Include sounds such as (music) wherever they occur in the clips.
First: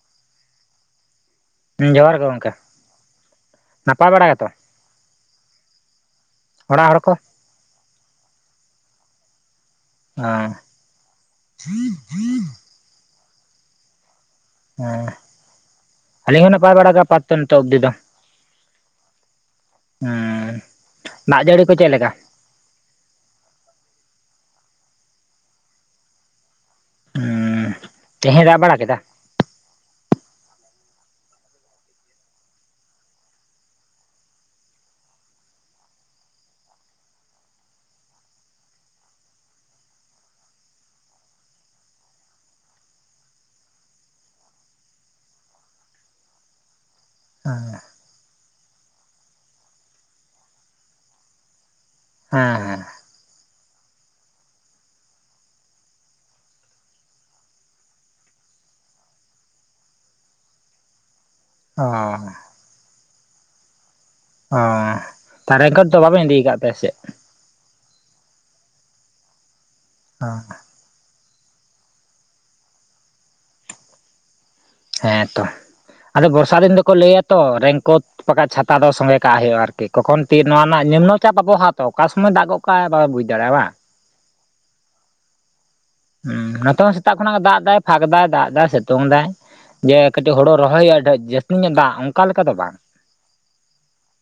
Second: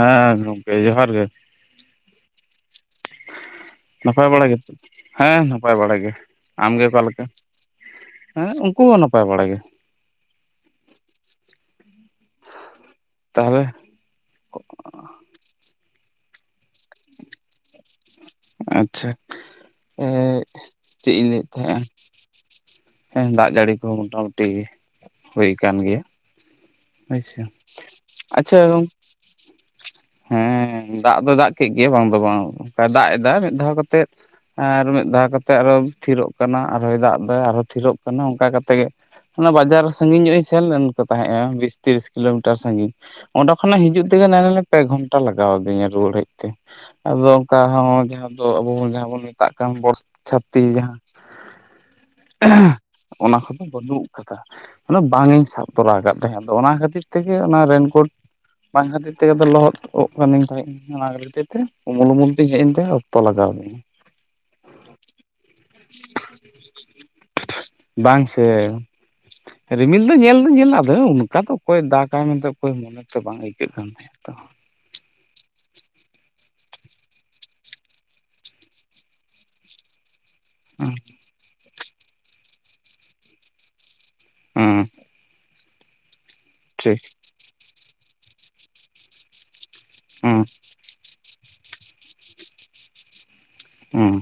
ᱦᱟᱸ ᱜᱚᱝᱠᱮ ᱡᱚᱦᱟᱨ ᱜᱮ ᱦᱮᱸ ᱡᱚᱦᱟᱨ ᱜᱮ ᱜᱚᱝᱠᱮ ᱱᱟᱯᱟᱭ ᱵᱟᱲᱟ ᱜᱮᱛᱚ ᱦᱮᱸ ᱱᱟᱯᱟᱭ ᱵᱟᱲᱟ ᱜᱮ ᱟᱢᱜᱮ ᱚᱲᱟᱜ ᱦᱚᱲ ᱠᱚ ᱚᱠᱟᱞᱮᱠᱟ ᱦᱮᱸ ᱩᱱᱠᱩ ᱦᱚᱸ ᱱᱟᱯᱟᱭ ᱵᱟᱲᱟᱭ ᱜᱮ ᱟ (inaudible) ᱛᱟᱦᱚᱞᱮ ᱦᱮᱸ ᱟᱹᱞᱤᱧ ᱦᱚᱸ ᱱᱟᱯᱟᱭ ᱵᱟᱲᱟ ᱟᱯᱟᱛᱚ ᱱᱤᱛᱚᱜ ᱚᱵᱫᱤ ᱫᱚ ᱟᱪᱪᱷᱟ ᱮ ᱦᱮᱸ ᱪᱮᱫ ᱤᱧ ᱫᱟᱜ ᱞᱟᱹᱭᱮᱫ ᱡᱟᱹᱲᱤ ᱠᱚ ᱛᱟᱦᱮᱫ ᱪᱮᱫ ᱞᱮᱠᱟ ᱦᱮᱸ ᱫᱟᱜ ᱡᱟᱹᱲᱤ ᱠᱚᱦᱚᱸ ᱢᱳᱴᱟᱢᱩᱴᱤ ᱦᱩᱭ ᱟᱱᱟᱱ ᱜᱮᱭᱟ ᱦᱮᱸ ᱛᱮᱦᱮᱧ ᱫᱟᱜ ᱟᱪᱪᱷᱟ ᱵᱟᱲᱟ ᱠᱮᱫᱟ (inaudible) ᱦᱮᱸ ᱫᱟᱜ ᱫᱚ ᱫᱟᱜ ᱠᱮᱫ ᱜᱮᱭᱟ ᱵᱟᱝ ᱫᱚ ᱵᱟᱝ ᱫᱟᱜ ᱮᱫᱟ ᱢᱤᱫ ᱫᱷᱟᱣ ᱠᱟᱛᱮᱫ ᱟᱨ ᱢᱤᱫ ᱫᱷᱟᱣ ᱠᱟᱛᱮᱜ ᱟᱨᱦᱚᱸ ᱛᱷᱤᱨᱚᱜ ᱠᱟᱱᱟ ᱟᱨᱚᱭ ᱫᱟᱜ ᱟᱨᱦᱚᱸ ᱛᱷᱤᱨᱚᱜ ᱠᱟᱱᱟ ᱚᱱᱠᱟ ᱠᱟᱛᱮᱜ ᱜᱮ ᱚᱱᱟ ᱵᱟᱡᱟᱨ ᱥᱟᱺᱜᱤᱧ ᱧᱚᱜ ᱤᱧ ᱥᱮᱱ ᱞᱮᱱ ᱠᱚ ᱛᱟᱦᱮᱸᱜᱼᱟ ᱵᱤᱥ ᱛᱤᱨᱤᱥ ᱠᱤᱞᱳᱢᱤᱴᱟᱨ ᱥᱟᱺᱜᱤᱧ ᱚᱸᱰᱮ ᱠᱷᱚᱱᱟᱜ ᱦᱤᱡᱩᱜ ᱛᱮᱜᱮ ᱱᱚᱜ-ᱚᱭ ᱧᱮᱞ ᱢᱮ ᱯᱮ ᱜᱷᱚᱱᱴᱟ ᱞᱟᱜᱟᱣᱫᱤᱧᱟ ᱨᱩᱣᱟᱹᱲ ᱦᱮᱡ ᱛᱮ, ᱟᱫᱚ ᱚᱱᱠᱟ ᱦᱮᱸ ᱦᱚᱸ ᱡᱟᱦᱟᱸ ᱫᱚ ᱟᱵᱚ ᱵᱚᱱ ᱢᱮᱛᱟᱜ ᱠᱟᱱ ᱵᱚᱨᱪᱷᱟᱛᱤ ᱡᱟᱦᱟᱸ ᱦᱮᱸ ᱦᱮᱸ ᱚᱱᱟ ᱠᱚᱫᱚ ᱵᱟᱹᱱᱩᱜ ᱠᱟᱫᱟ ᱢᱟᱱᱮ, ᱵᱟᱝᱤᱧ ᱥᱟᱵ ᱛᱚᱨᱟᱣ ᱟᱠᱟᱫ ᱛᱟᱦᱮᱸᱫ, ᱟᱫᱚ ᱚᱱᱟ ᱠᱷᱟᱹᱛᱤᱨ ᱛᱮᱜᱮ ᱚᱱᱟ ᱨᱮᱱᱠᱳᱴ ᱵᱟᱝ ᱠᱷᱟᱹᱛᱤᱨ ᱛᱮᱜᱮ ᱫᱚ ᱞᱚᱦᱚᱫ ᱚᱜ ᱠᱟᱱᱤᱧ ᱛᱟᱦᱮᱸᱜ ᱤᱧ ᱚᱱᱟ ᱠᱷᱟᱹᱛᱤᱨ ᱛᱮ ᱚ ᱩᱢᱩᱞ ᱩᱢᱩᱞ ᱛᱤᱧ ᱦᱮᱡ ᱮᱱ ᱛᱮ ᱚᱠᱛᱚ ᱞᱟᱜᱟᱣᱫᱤᱧᱟ᱾ ᱚᱻ ᱛᱟᱦᱮ ᱨᱮᱱᱠᱳᱴ ᱫᱚ ᱵᱟᱵᱮᱱ ᱤᱫᱤ ᱟᱠᱟᱫ ᱛᱟᱦᱮᱸ ᱥᱮ ᱪᱮᱫ? ᱵᱟᱝ ᱥᱮ ᱨᱤᱢᱤᱞ ᱫᱚ ᱧᱮᱞ ᱫᱚᱧ ᱧᱮᱞᱟ ᱟᱫᱚ ᱚᱱᱠᱟ ᱫᱚ᱾ ᱚᱠᱚᱭ ᱫᱟᱜᱟᱭ ᱢᱮᱱᱛᱮ ᱚᱠᱚᱭ ᱢᱚᱱᱮ ᱛᱚ ᱵᱟᱝ ᱟᱹᱭᱠᱟᱹᱜ ᱠᱟᱱ ᱛᱟᱦᱮᱱᱟ ᱛᱚ ᱦᱮᱸᱛᱚ ᱟᱫᱚ ᱵᱚᱨᱥᱟ ᱫᱤᱱ ᱫᱚᱠᱚ ᱞᱟᱹᱭᱟ ᱛᱚ ᱨᱮᱝᱠᱳᱴ ᱵᱟᱠᱟᱡ ᱪᱷᱟᱛᱟ ᱫᱚ ᱥᱚᱸᱜᱮ ᱠᱟᱜ ᱦᱩᱭᱩᱜᱼᱟ ᱟᱨᱠᱤ ᱛᱚᱠᱷᱚᱱ ᱛᱤ ᱱᱚᱣᱟ ᱨᱮᱱᱟᱜ ᱦᱩᱸ ᱱᱤᱢᱱᱚ ᱪᱟᱯ ᱟᱵᱚᱦᱟᱣᱟ ᱛᱚ ᱚᱠᱟ ᱥᱚᱢᱚᱭᱭ ᱫᱟᱜ ᱜᱚᱜ ᱠᱟᱭ ᱵᱟᱵᱚ ᱵᱩᱡᱽ ᱫᱟᱲᱮᱭᱟᱜ-ᱟ ᱵᱟᱝ ᱦᱩᱸ ᱦᱮᱸ ᱱᱤᱛᱚᱝ ᱴᱷᱤᱠ ᱥᱮᱛᱟᱜ ᱠᱷᱚᱱᱟᱜ ᱫᱟᱜ ᱮᱫᱟᱭ ᱯᱷᱟᱸᱠ ᱫᱟᱭ ᱫᱟᱜ ᱮᱫᱟ ᱥᱤᱛᱩᱝ ᱫᱟᱭ᱾ ᱡᱮ ᱠᱟᱹᱴᱤᱡ ᱦᱩᱸ ᱦᱳᱲᱳ ᱨᱚᱦᱚᱭ ᱦᱩᱭᱩᱜᱼᱟ, ᱡᱟᱹᱥᱛᱤ ᱧᱚᱜ ᱫᱟᱜ ᱚᱱᱠᱟ ᱞᱮᱠᱟ ᱫᱚ ᱵᱟᱝ᱾ ᱦᱩᱸ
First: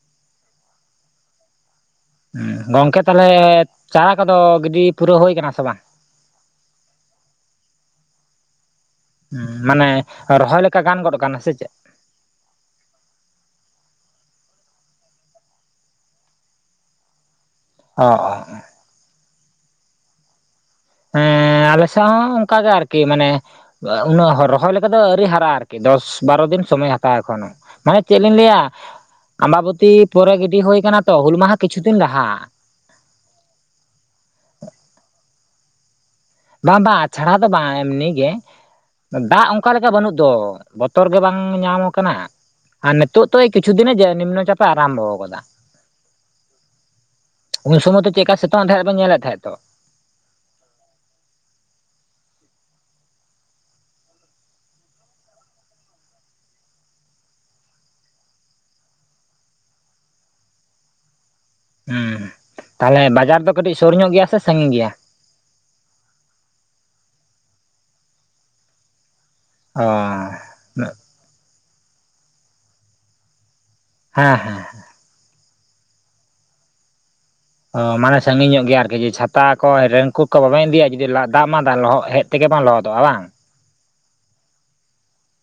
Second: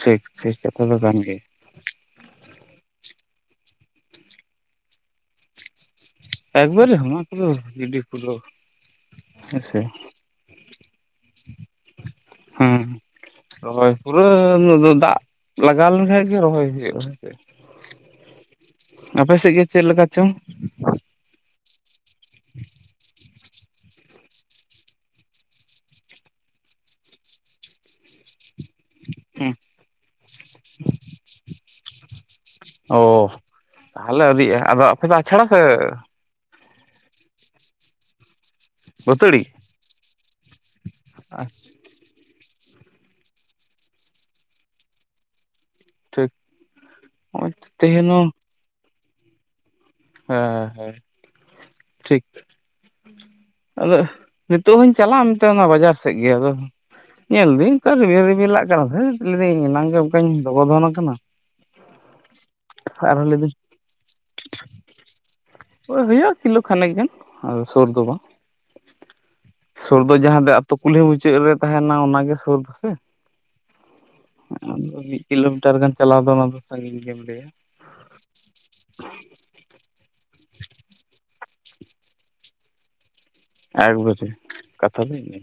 ᱴᱷᱤᱠ ᱴᱷᱤᱠ ᱠᱟᱛᱷᱟ ᱫᱚ ᱠᱟᱱ ᱜᱮ ᱜᱚᱝᱠᱮ ᱛᱟᱦᱚᱞᱮ ᱪᱟᱨᱟ ᱠᱚᱫᱚ ᱜᱤᱰᱤ ᱯᱩᱨᱟᱹᱣ ᱦᱩᱭᱠᱟᱱᱟ ᱥᱮ ᱵᱟᱝ ᱮᱠᱵᱟᱨᱮ ᱚᱱᱟᱠᱚᱫᱚ ᱜᱤᱰᱤ ᱯᱩᱨᱟᱹᱣ ᱦᱮᱸᱥᱮ ᱢᱟᱱᱮ ᱨᱚᱦᱚᱭ ᱞᱮᱠᱟ ᱜᱟᱱ ᱜᱚᱫᱚᱜ ᱠᱟᱱᱟ ᱥᱮ ᱪᱮᱫ ᱦᱮᱸ ᱨᱚᱦᱚᱭ ᱯᱩᱨᱟᱹ ᱩᱱ ᱫᱚ ᱫᱟᱜ ᱞᱟᱜᱟᱣ ᱞᱮᱱᱠᱷᱟᱡ ᱜᱮ ᱨᱚᱦᱚᱭ ᱦᱩᱭᱩᱜᱼᱟ ᱦᱮᱸ ᱪᱮ ᱚ ᱚ ᱟᱯᱮ ᱥᱮᱫ ᱜᱮ ᱪᱮᱫ ᱞᱮᱠᱟ ᱪᱚᱝ ᱟᱞᱮᱥᱮᱫ ᱦᱚᱸ ᱚᱱᱠᱟ ᱜᱮ ᱟᱨᱠᱤ ᱢᱟᱱᱮ ᱩᱱᱟᱹᱜ ᱨᱚᱦᱚᱭ ᱞᱮᱠᱟ ᱫᱚ ᱟᱹᱣᱨᱤ ᱦᱟᱨᱟᱜᱼᱟ ᱾ ᱟᱨᱠᱤ ᱫᱚᱥ ᱵᱟᱨᱚ ᱫᱤᱱ ᱥᱚᱢᱚᱭ ᱦᱟᱛᱟᱣᱼᱟ ᱮᱠᱷᱚᱱᱳ ᱾ ᱢᱟᱱᱮ ᱪᱮᱫ ᱞᱤᱧ ᱞᱟᱹᱭᱟ, ᱦᱩᱸ ᱟᱢᱵᱟᱵᱚᱛᱤ ᱯᱚᱨᱮ ᱜᱤᱰᱤ ᱦᱩᱭᱠᱟᱱᱟ ᱛᱚ, ᱦᱩᱞ ᱢᱟᱦᱟ ᱠᱤᱪᱷᱩ ᱫᱤᱱ ᱞᱟᱦᱟ ᱾ ᱚ ᱛᱟᱦᱚᱞᱮ ᱟᱣᱨᱤᱜᱼᱟ ᱟᱫᱚ ᱟᱯᱮ ᱫᱚ ᱟᱪᱷᱟᱲᱟ ᱥᱮ ᱵᱟᱝ ᱵᱟᱝ, ᱟᱪᱷᱟᱲᱟ ᱫᱚ ᱵᱟᱝ ᱮᱢᱱᱤ ᱜᱮ ᱵᱟᱹᱛᱟᱹᱲᱤ ᱫᱟᱜ ᱚᱱᱠᱟ ᱞᱮᱠᱟ ᱵᱟᱹᱱᱩᱜ ᱫᱚ᱾ ᱵᱚᱛᱚᱨ ᱜᱮ ᱵᱟᱝ ᱧᱟᱢ ᱟᱠᱟᱱᱟ, ᱱᱤᱛᱳᱜ ᱫᱚ ᱠᱤᱪᱷᱩ ᱫᱤᱱᱮ ᱡᱮ ᱱᱤᱢᱱᱚ ᱪᱟᱯᱮ ᱟᱨᱟᱢᱵᱚ ᱟᱠᱟᱫᱟ᱾ ᱴᱷᱤᱠ ᱱᱚᱜᱼᱚᱭ ᱩᱱ ᱥᱚᱢᱚᱭ ᱛᱮᱦᱮᱧ ᱛᱚ ᱦᱚᱸ ᱪᱮᱫᱞᱮᱠᱟ ᱥᱤᱛᱩᱝ ᱮ ᱛᱟᱦᱮᱸᱫ ᱵᱮ ᱧᱮᱞᱮᱫ ᱛᱟᱦᱮᱸᱫ ᱛᱚ᱾ ᱦᱮᱸ ᱦᱳᱭ᱾ ᱴᱷᱤᱠ ᱟᱫᱚ ᱱᱤᱛᱚᱜ ᱦᱚᱧ ᱪᱟᱞᱟᱜᱼᱟ ᱢᱮᱱᱛᱮ ᱚᱱᱟ ᱵᱟᱡᱟᱨ ᱥᱮᱫ ᱜᱮ ᱟᱫᱚ ᱧᱮᱞᱫᱟᱹᱧ ᱚᱠᱟ ᱨᱤᱵᱤ ᱨᱤᱵᱤᱞ ᱞᱟᱜ ᱠᱟᱱᱟ ᱥᱮ ᱫᱷᱟᱹᱴ ᱮᱱᱟᱝ ᱜᱮ ᱚᱱᱠᱟᱧ ᱫᱚᱜᱚ ᱫᱚᱷᱚᱱ ᱟᱠᱟᱱᱟ ᱦᱩᱸ ᱛᱟᱦᱚᱞᱮ ᱟᱨᱦᱚᱸ ᱵᱟᱡᱟᱨ ᱫᱚ ᱞᱟᱹᱭᱫᱟᱹᱧ ᱠᱟᱹᱴᱤᱡ ᱥᱳᱨ ᱧᱚᱜ ᱜᱮᱭᱟ ᱥᱮ ᱥᱟᱺᱜᱤᱧ ᱜᱮᱭᱟ? ᱳᱭ ᱦᱩᱭᱩᱜᱼᱟ ᱠᱤᱞᱳ ᱠᱷᱟᱱᱮᱠ ᱜᱟᱱ ᱟᱫᱚ ᱥᱩᱨ ᱫᱚ ᱵᱟᱝ, ᱚ ᱥᱳᱨ ᱫᱚ ᱡᱟᱦᱟᱸ ᱫᱚ ᱛᱚ ᱠᱩᱞᱦᱤ ᱢᱩᱪᱟᱹᱫ ᱨᱮ ᱛᱟᱸᱦᱮᱱᱟ ᱚᱱᱟᱜᱮ ᱥᱳᱨ ᱫᱚᱥᱮ? ᱦᱮᱸ ᱦᱮᱸ ᱠᱤᱞᱳᱢᱤᱴᱟᱨ ᱜᱟᱱ ᱪᱟᱞᱟᱣ ᱫᱚ ᱚᱱᱟ ᱫᱚ ᱥᱟᱺᱜᱤᱧ ᱜᱮᱢ ᱞᱟᱹᱭᱟ᱾ ᱚ ᱢᱟᱱᱮ ᱥᱟᱺᱜᱤᱧ ᱧᱚᱜ ᱜᱮᱭᱟ ᱟᱨᱠᱤ, ᱡᱮ ᱪᱷᱟᱛᱟ ᱠᱚ ᱨᱮᱱᱝᱠᱚᱴ ᱠᱚ ᱵᱟᱵᱮ ᱤᱫᱤᱭᱟ ᱡᱩᱫᱤ ᱞᱟᱫ ᱫᱟᱜ ᱢᱟ ᱞᱚᱦᱚᱫ ᱦᱮᱡ ᱛᱮᱜᱮ ᱞᱚᱦᱚᱫᱚᱜᱼᱟ ᱵᱟᱝ ᱮᱠ ᱵᱟ. ᱛᱮ ᱠᱟᱛᱷᱟ ᱫᱚ ᱤᱱᱟ.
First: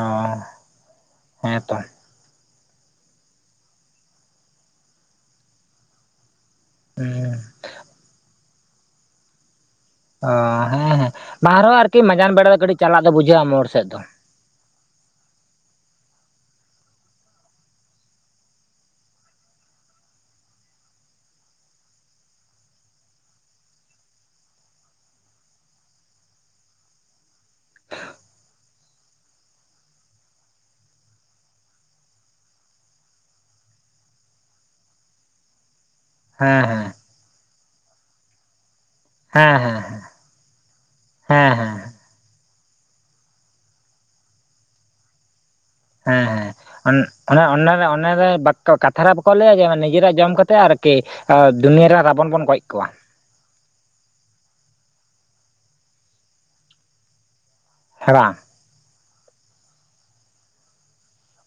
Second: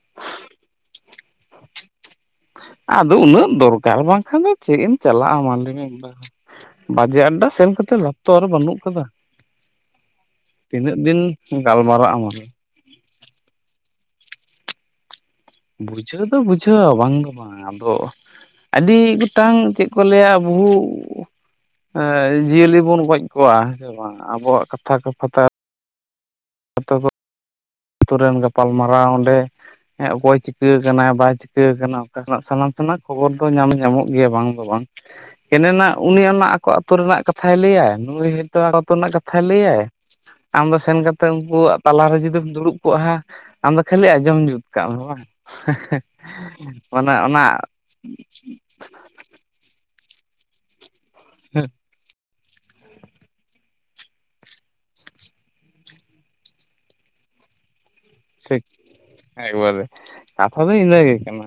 ᱚᱸ ᱻ (inaudible) ᱦᱮᱸ ᱛᱚ ᱟᱫᱚ ᱩᱱᱟᱹᱜ ᱫᱚᱨᱠᱟᱨ ᱵᱟᱝᱠᱷᱟᱱ ᱫᱚ ᱪᱮᱫ ᱮᱢ ᱪᱟᱞᱟᱜᱼᱟ ᱢᱟ ᱞᱟᱹᱭ ᱵᱤᱱ ᱾ ᱵᱟᱡᱮ ᱦᱩᱸ ᱟᱰᱟ ᱥᱮᱱ ᱠᱟᱛᱮᱫ ᱞᱟᱯ ᱛᱚ ᱟᱨᱚ ᱵᱟᱹᱱᱩᱜ ᱠᱟᱫᱟ ᱚ ᱛᱤᱱᱟᱹᱜ ᱦᱮᱸ ᱦᱮᱸ ᱫᱤᱱ ᱵᱟᱝᱨᱮᱦᱚᱸ ᱟᱨᱠᱤ ᱜᱟᱞᱢᱟᱨᱟᱜ ᱟᱢ ᱢᱟᱡᱟᱱ ᱟᱫᱚ ᱵᱮᱲᱟ ᱫᱚ ᱠᱟᱹᱴᱤᱡ ᱪᱟᱞᱟᱜ ᱫᱚ ᱵᱩᱡᱷᱟᱹᱜᱼᱟ ᱢᱳᱲ ᱥᱮᱫ ᱫᱚ ᱵᱩᱡᱷᱟᱹᱣ ᱫᱚ ᱵᱩᱡᱷᱟᱹᱣᱟ ᱵᱟᱝ ᱫᱚ ᱵᱟᱝ ᱟᱫᱚ ᱟᱹᱰᱤ ᱜᱚᱴᱟᱝ ᱪᱮᱫ ᱠᱚ ᱞᱟᱹᱭᱟ ᱵᱩᱦᱩ ᱦᱚᱭ ᱡᱤᱭᱟᱹᱞᱤ ᱵᱚᱱ ᱜᱚᱡ ᱠᱚᱣᱟ ᱦᱮᱸ ᱥᱮ ᱵᱟᱝ ᱟᱵᱚᱣᱟᱜ ᱠᱟᱛᱷᱟ ᱠᱟᱯᱷᱛᱟ (unintelligible) ᱟᱛᱩ ᱨᱮᱱ ᱜᱟᱯᱟᱞᱢᱟᱨᱟᱣᱟ ᱚᱸᱰᱮ ᱦᱮᱸ ᱚᱠᱚᱭ ᱪᱤᱠᱟᱹ ᱟᱠᱟᱱᱟ ᱵᱟᱭ ᱪᱤᱠᱟᱹ ᱟᱠᱟᱱᱟ ᱚᱱᱠᱟᱱᱟᱜ ᱥᱟᱱᱟᱢ ᱥᱮᱱᱟᱜ ᱠᱷᱚᱵᱚᱨ ᱫᱚ ᱧᱟᱢ ᱧᱟᱢᱚᱜ ᱜᱮᱭᱟ ᱵᱟᱝ ᱫᱚ ᱵᱟᱝ᱾ ᱠᱮᱱᱮ ᱱᱟᱜ ᱩᱱᱤ ᱚᱱᱟ ᱦᱮᱸ ᱟᱠᱚ ᱦᱮᱸ ᱟᱛᱳ ᱨᱮᱱᱟᱜ ᱠᱟᱛᱷᱟᱭ ᱞᱟᱹᱭᱭᱟ ᱱᱩᱭ ᱟᱛᱳ ᱱᱟ ᱠᱟᱛ ᱼᱼ ᱛᱷᱟᱭ ᱦᱮᱸ ᱦᱮᱸ ᱞᱟᱹᱭᱟᱭ ᱟᱢ ᱫᱚ ᱥᱮᱱ ᱠᱟᱛᱮ ᱦᱮᱸ ᱦᱮᱸ ᱩᱱᱠᱩᱣᱟᱜ ᱛᱟᱞᱟᱨᱮ ᱡᱩᱫᱤᱢ ᱫᱩᱲᱩᱵ ᱼᱼ ᱠᱚᱜ ᱦᱟᱸ ᱟᱢᱫᱚ ᱠᱷᱟᱹᱞᱤ ᱟᱸᱡᱚᱢ ᱡᱩᱛ ᱠᱟᱜ ᱢᱮ ᱵᱟᱝ ᱦᱮᱸ ᱦᱮᱸ ᱚᱱ ᱚᱱᱟ ᱚᱱᱮᱨᱮ ᱚᱱᱮᱨᱮ ᱵᱟᱴ ᱼᱼ ᱛᱚ ᱠᱟᱛᱷᱟ ᱨᱮ ᱵᱟᱠᱚ ᱞᱟᱹᱭᱟ ᱡᱮ ᱱᱤᱡᱮᱨᱟᱜ ᱡᱚᱢ ᱠᱟᱛᱮ ᱟᱨᱠᱤ ᱫᱩᱱᱭᱟᱹᱨᱮ ᱨᱟᱵᱚᱱ ᱵᱚᱱ ᱜᱚᱡ ᱠᱚᱣᱟ ᱦᱮᱸ ᱵᱟᱝ? ᱴᱷᱤᱠ ᱮᱠᱵᱟᱨᱮ ᱠᱟᱛᱷᱟ ᱫᱚ ᱤᱱᱟᱹᱜᱮ ᱠᱟᱱᱟ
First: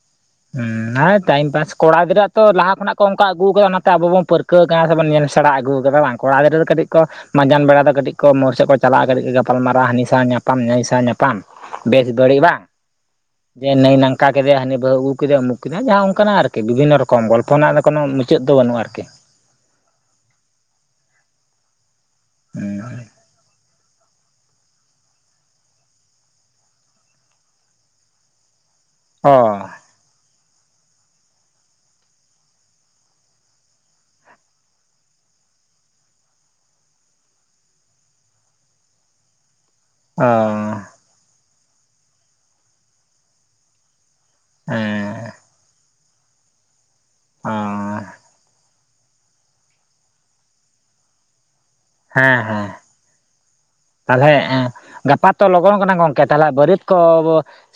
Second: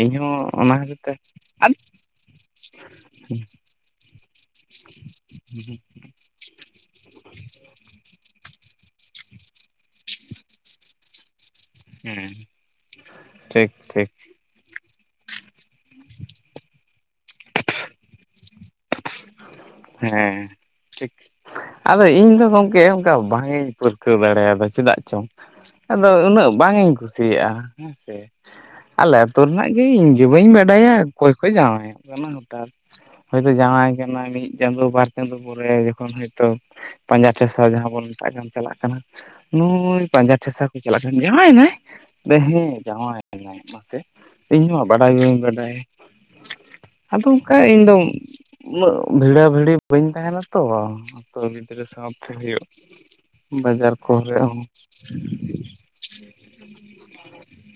ᱤᱧ ᱦᱚᱸ ᱦᱩᱸ ᱱᱟᱭ ᱴᱟᱭᱤᱢ ᱯᱟᱥ ᱠᱚᱲᱟ ᱜᱤᱫᱽᱨᱟᱹᱟᱜ ᱛᱚ ᱞᱟᱦᱟᱚ ᱠᱷᱚᱱᱟᱜ ᱠᱚ ᱚᱱᱠᱟ ᱟᱹᱜᱩ ᱠᱟᱫᱟ ᱚᱱᱟᱛᱮ ᱟᱵᱚ ᱵᱚᱱ ᱯᱟᱹᱨᱠᱟᱹ ᱼᱼ ᱠᱟᱹ ᱠᱟ ᱥᱮᱵᱚᱱ ᱧᱮᱞ ᱥᱮᱬᱟ ᱟᱹᱜᱩ ᱠᱟᱫᱟ ᱵᱟᱝ ᱠᱚᱲᱟ ᱜᱤᱫᱽᱨᱟᱹ ᱫᱚ ᱠᱟᱹᱴᱤᱡ ᱠᱚ ᱢᱟᱸᱡᱟᱱ ᱵᱮᱲᱟ ᱫᱚ ᱠᱟᱹᱴᱤᱡ ᱠᱚ ᱢᱳᱲ ᱥᱮᱫ ᱠᱚ ᱪᱟᱞᱟᱜᱼᱟ ᱠᱟᱹᱴᱤᱡ ᱠᱚ ᱜᱟᱯᱟᱞᱢᱟᱨᱟᱣ ᱦᱟᱹᱱᱤ ᱥᱟᱶ ᱧᱟᱯᱟᱢ ᱥᱟᱶ ᱧᱟᱯᱟᱢ ᱵᱟᱝ ᱵᱮᱥ ᱦᱮᱸ ᱵᱟᱹᱲᱤ ᱵᱟᱝ ᱡᱮ ᱴᱷᱤᱠ ᱱᱟᱭ ᱴᱷᱤᱠ ᱱᱚᱝᱠᱟ ᱠᱮᱫᱮ ᱦᱟᱹᱱᱤ ᱵᱟᱹᱦᱩ ᱟᱜᱩ ᱼᱼ ᱠᱮᱫᱮ ᱩᱢᱩᱠ ᱠᱮᱫᱮ ᱡᱟᱦᱟᱸ ᱚᱱᱠᱟᱱᱟᱜ ᱟᱨᱠᱤ ᱵᱤᱷᱤᱱᱱᱚ ᱨᱚᱠᱚᱢ ᱜᱚᱞᱯᱚ ᱨᱮᱱᱟᱜ ᱫᱚ ᱠᱳᱱᱚ ᱢᱩᱪᱟᱹᱫ ᱫᱚ ᱵᱟᱹᱱᱩᱜ ᱟᱨᱠᱤ ᱦᱮᱸ ᱴᱷᱤᱠ ᱟᱫᱚ ᱤᱧ ᱫᱚ ᱦᱩᱸ ᱜᱚᱝᱠᱮ ᱚᱱᱠᱟ ᱵᱟᱝᱤᱧ ᱯᱟᱹᱨ ᱼᱼ ᱠᱟᱹᱣ ᱵᱟᱲᱟ ᱭᱟᱫᱟ ᱪᱮᱫᱟᱜ ᱪᱚᱝ (inaudible) ᱟᱫᱚ ᱩᱱᱟᱹᱜ ᱵᱟᱝ ᱤᱧ ᱠᱩᱥᱤᱭᱟᱜᱼᱟ ᱦᱮᱸ ᱥᱮ᱾ ᱟᱞᱮ ᱟᱹᱛᱩ ᱚ ᱨᱮᱱᱟᱜ ᱜᱮ ᱤᱧ ᱜᱤ ᱵᱟᱹᱧ ᱵᱟᱰᱟᱭᱟ ᱚᱠᱚᱭ ᱠᱚ ᱡᱟᱶᱟᱭᱚᱜ ᱠᱟᱱᱟ ᱦᱚᱳᱴᱟᱛ ᱦᱚᱭᱛᱳ ᱡᱟᱶᱟᱭ ᱠᱟᱱᱟ ᱢᱤᱫ ᱪᱟᱸᱫᱳ ᱵᱟᱨ ᱪᱟᱸᱫᱳ ᱯᱚᱨᱮ ᱡᱚᱠᱷᱚᱱ ᱦᱚᱭᱛᱚ ᱯᱟᱸᱡᱟ ᱴᱷᱮᱥᱟ ᱡᱟᱦᱟᱸ ᱵᱚᱱ ᱢᱮᱛᱟᱜ ᱠᱟᱱ ᱪᱟᱞᱟᱜ ᱠᱟᱱᱟ ᱱᱩᱭ ᱼᱼ ᱚ ᱯᱟᱸᱡᱟ ᱴᱷᱮᱥᱟ ᱠᱚ ᱪᱟᱞᱟᱜ ᱠᱷᱟᱱ ᱡᱟᱶᱟᱭᱮᱱᱟᱭ ᱦᱮᱸ ᱡᱟᱶᱟᱭᱮᱱᱟᱭ ᱢᱟᱥᱮ ᱤᱧᱦᱚ ᱵᱟᱰᱟᱭ ᱜᱮ ᱦᱮᱸ ᱵᱟᱹᱧ ᱵᱟᱰᱟᱭ ᱟᱫᱚ ᱚᱱᱠᱟ ᱤᱧ ᱫᱚ ᱚ ᱩᱱᱟᱹᱜ ᱵᱷᱤᱲᱟ ᱵᱷᱤᱲᱤ ᱵᱟᱹᱧ ᱛᱟᱦᱮᱱᱟ ᱛᱚ ᱟᱛᱳ ᱜᱤᱫᱽᱨᱟᱹ ᱥᱟᱶᱛᱮ ᱦᱮᱸ ᱦᱩᱭᱩᱜ ᱦᱮᱸ ᱵᱟᱡᱟᱨ ᱛᱟᱦᱚᱞᱮ ᱠᱚᱨᱮ ᱦᱚᱸ ᱜᱟᱯᱟ ᱛᱚ ᱞᱚᱜᱚᱱ ᱠᱟᱱᱟ ᱜᱚᱝᱠᱮ ᱛᱟᱦᱟᱞᱮ ᱵᱟᱹᱨᱭᱟᱹᱛ ᱠᱚ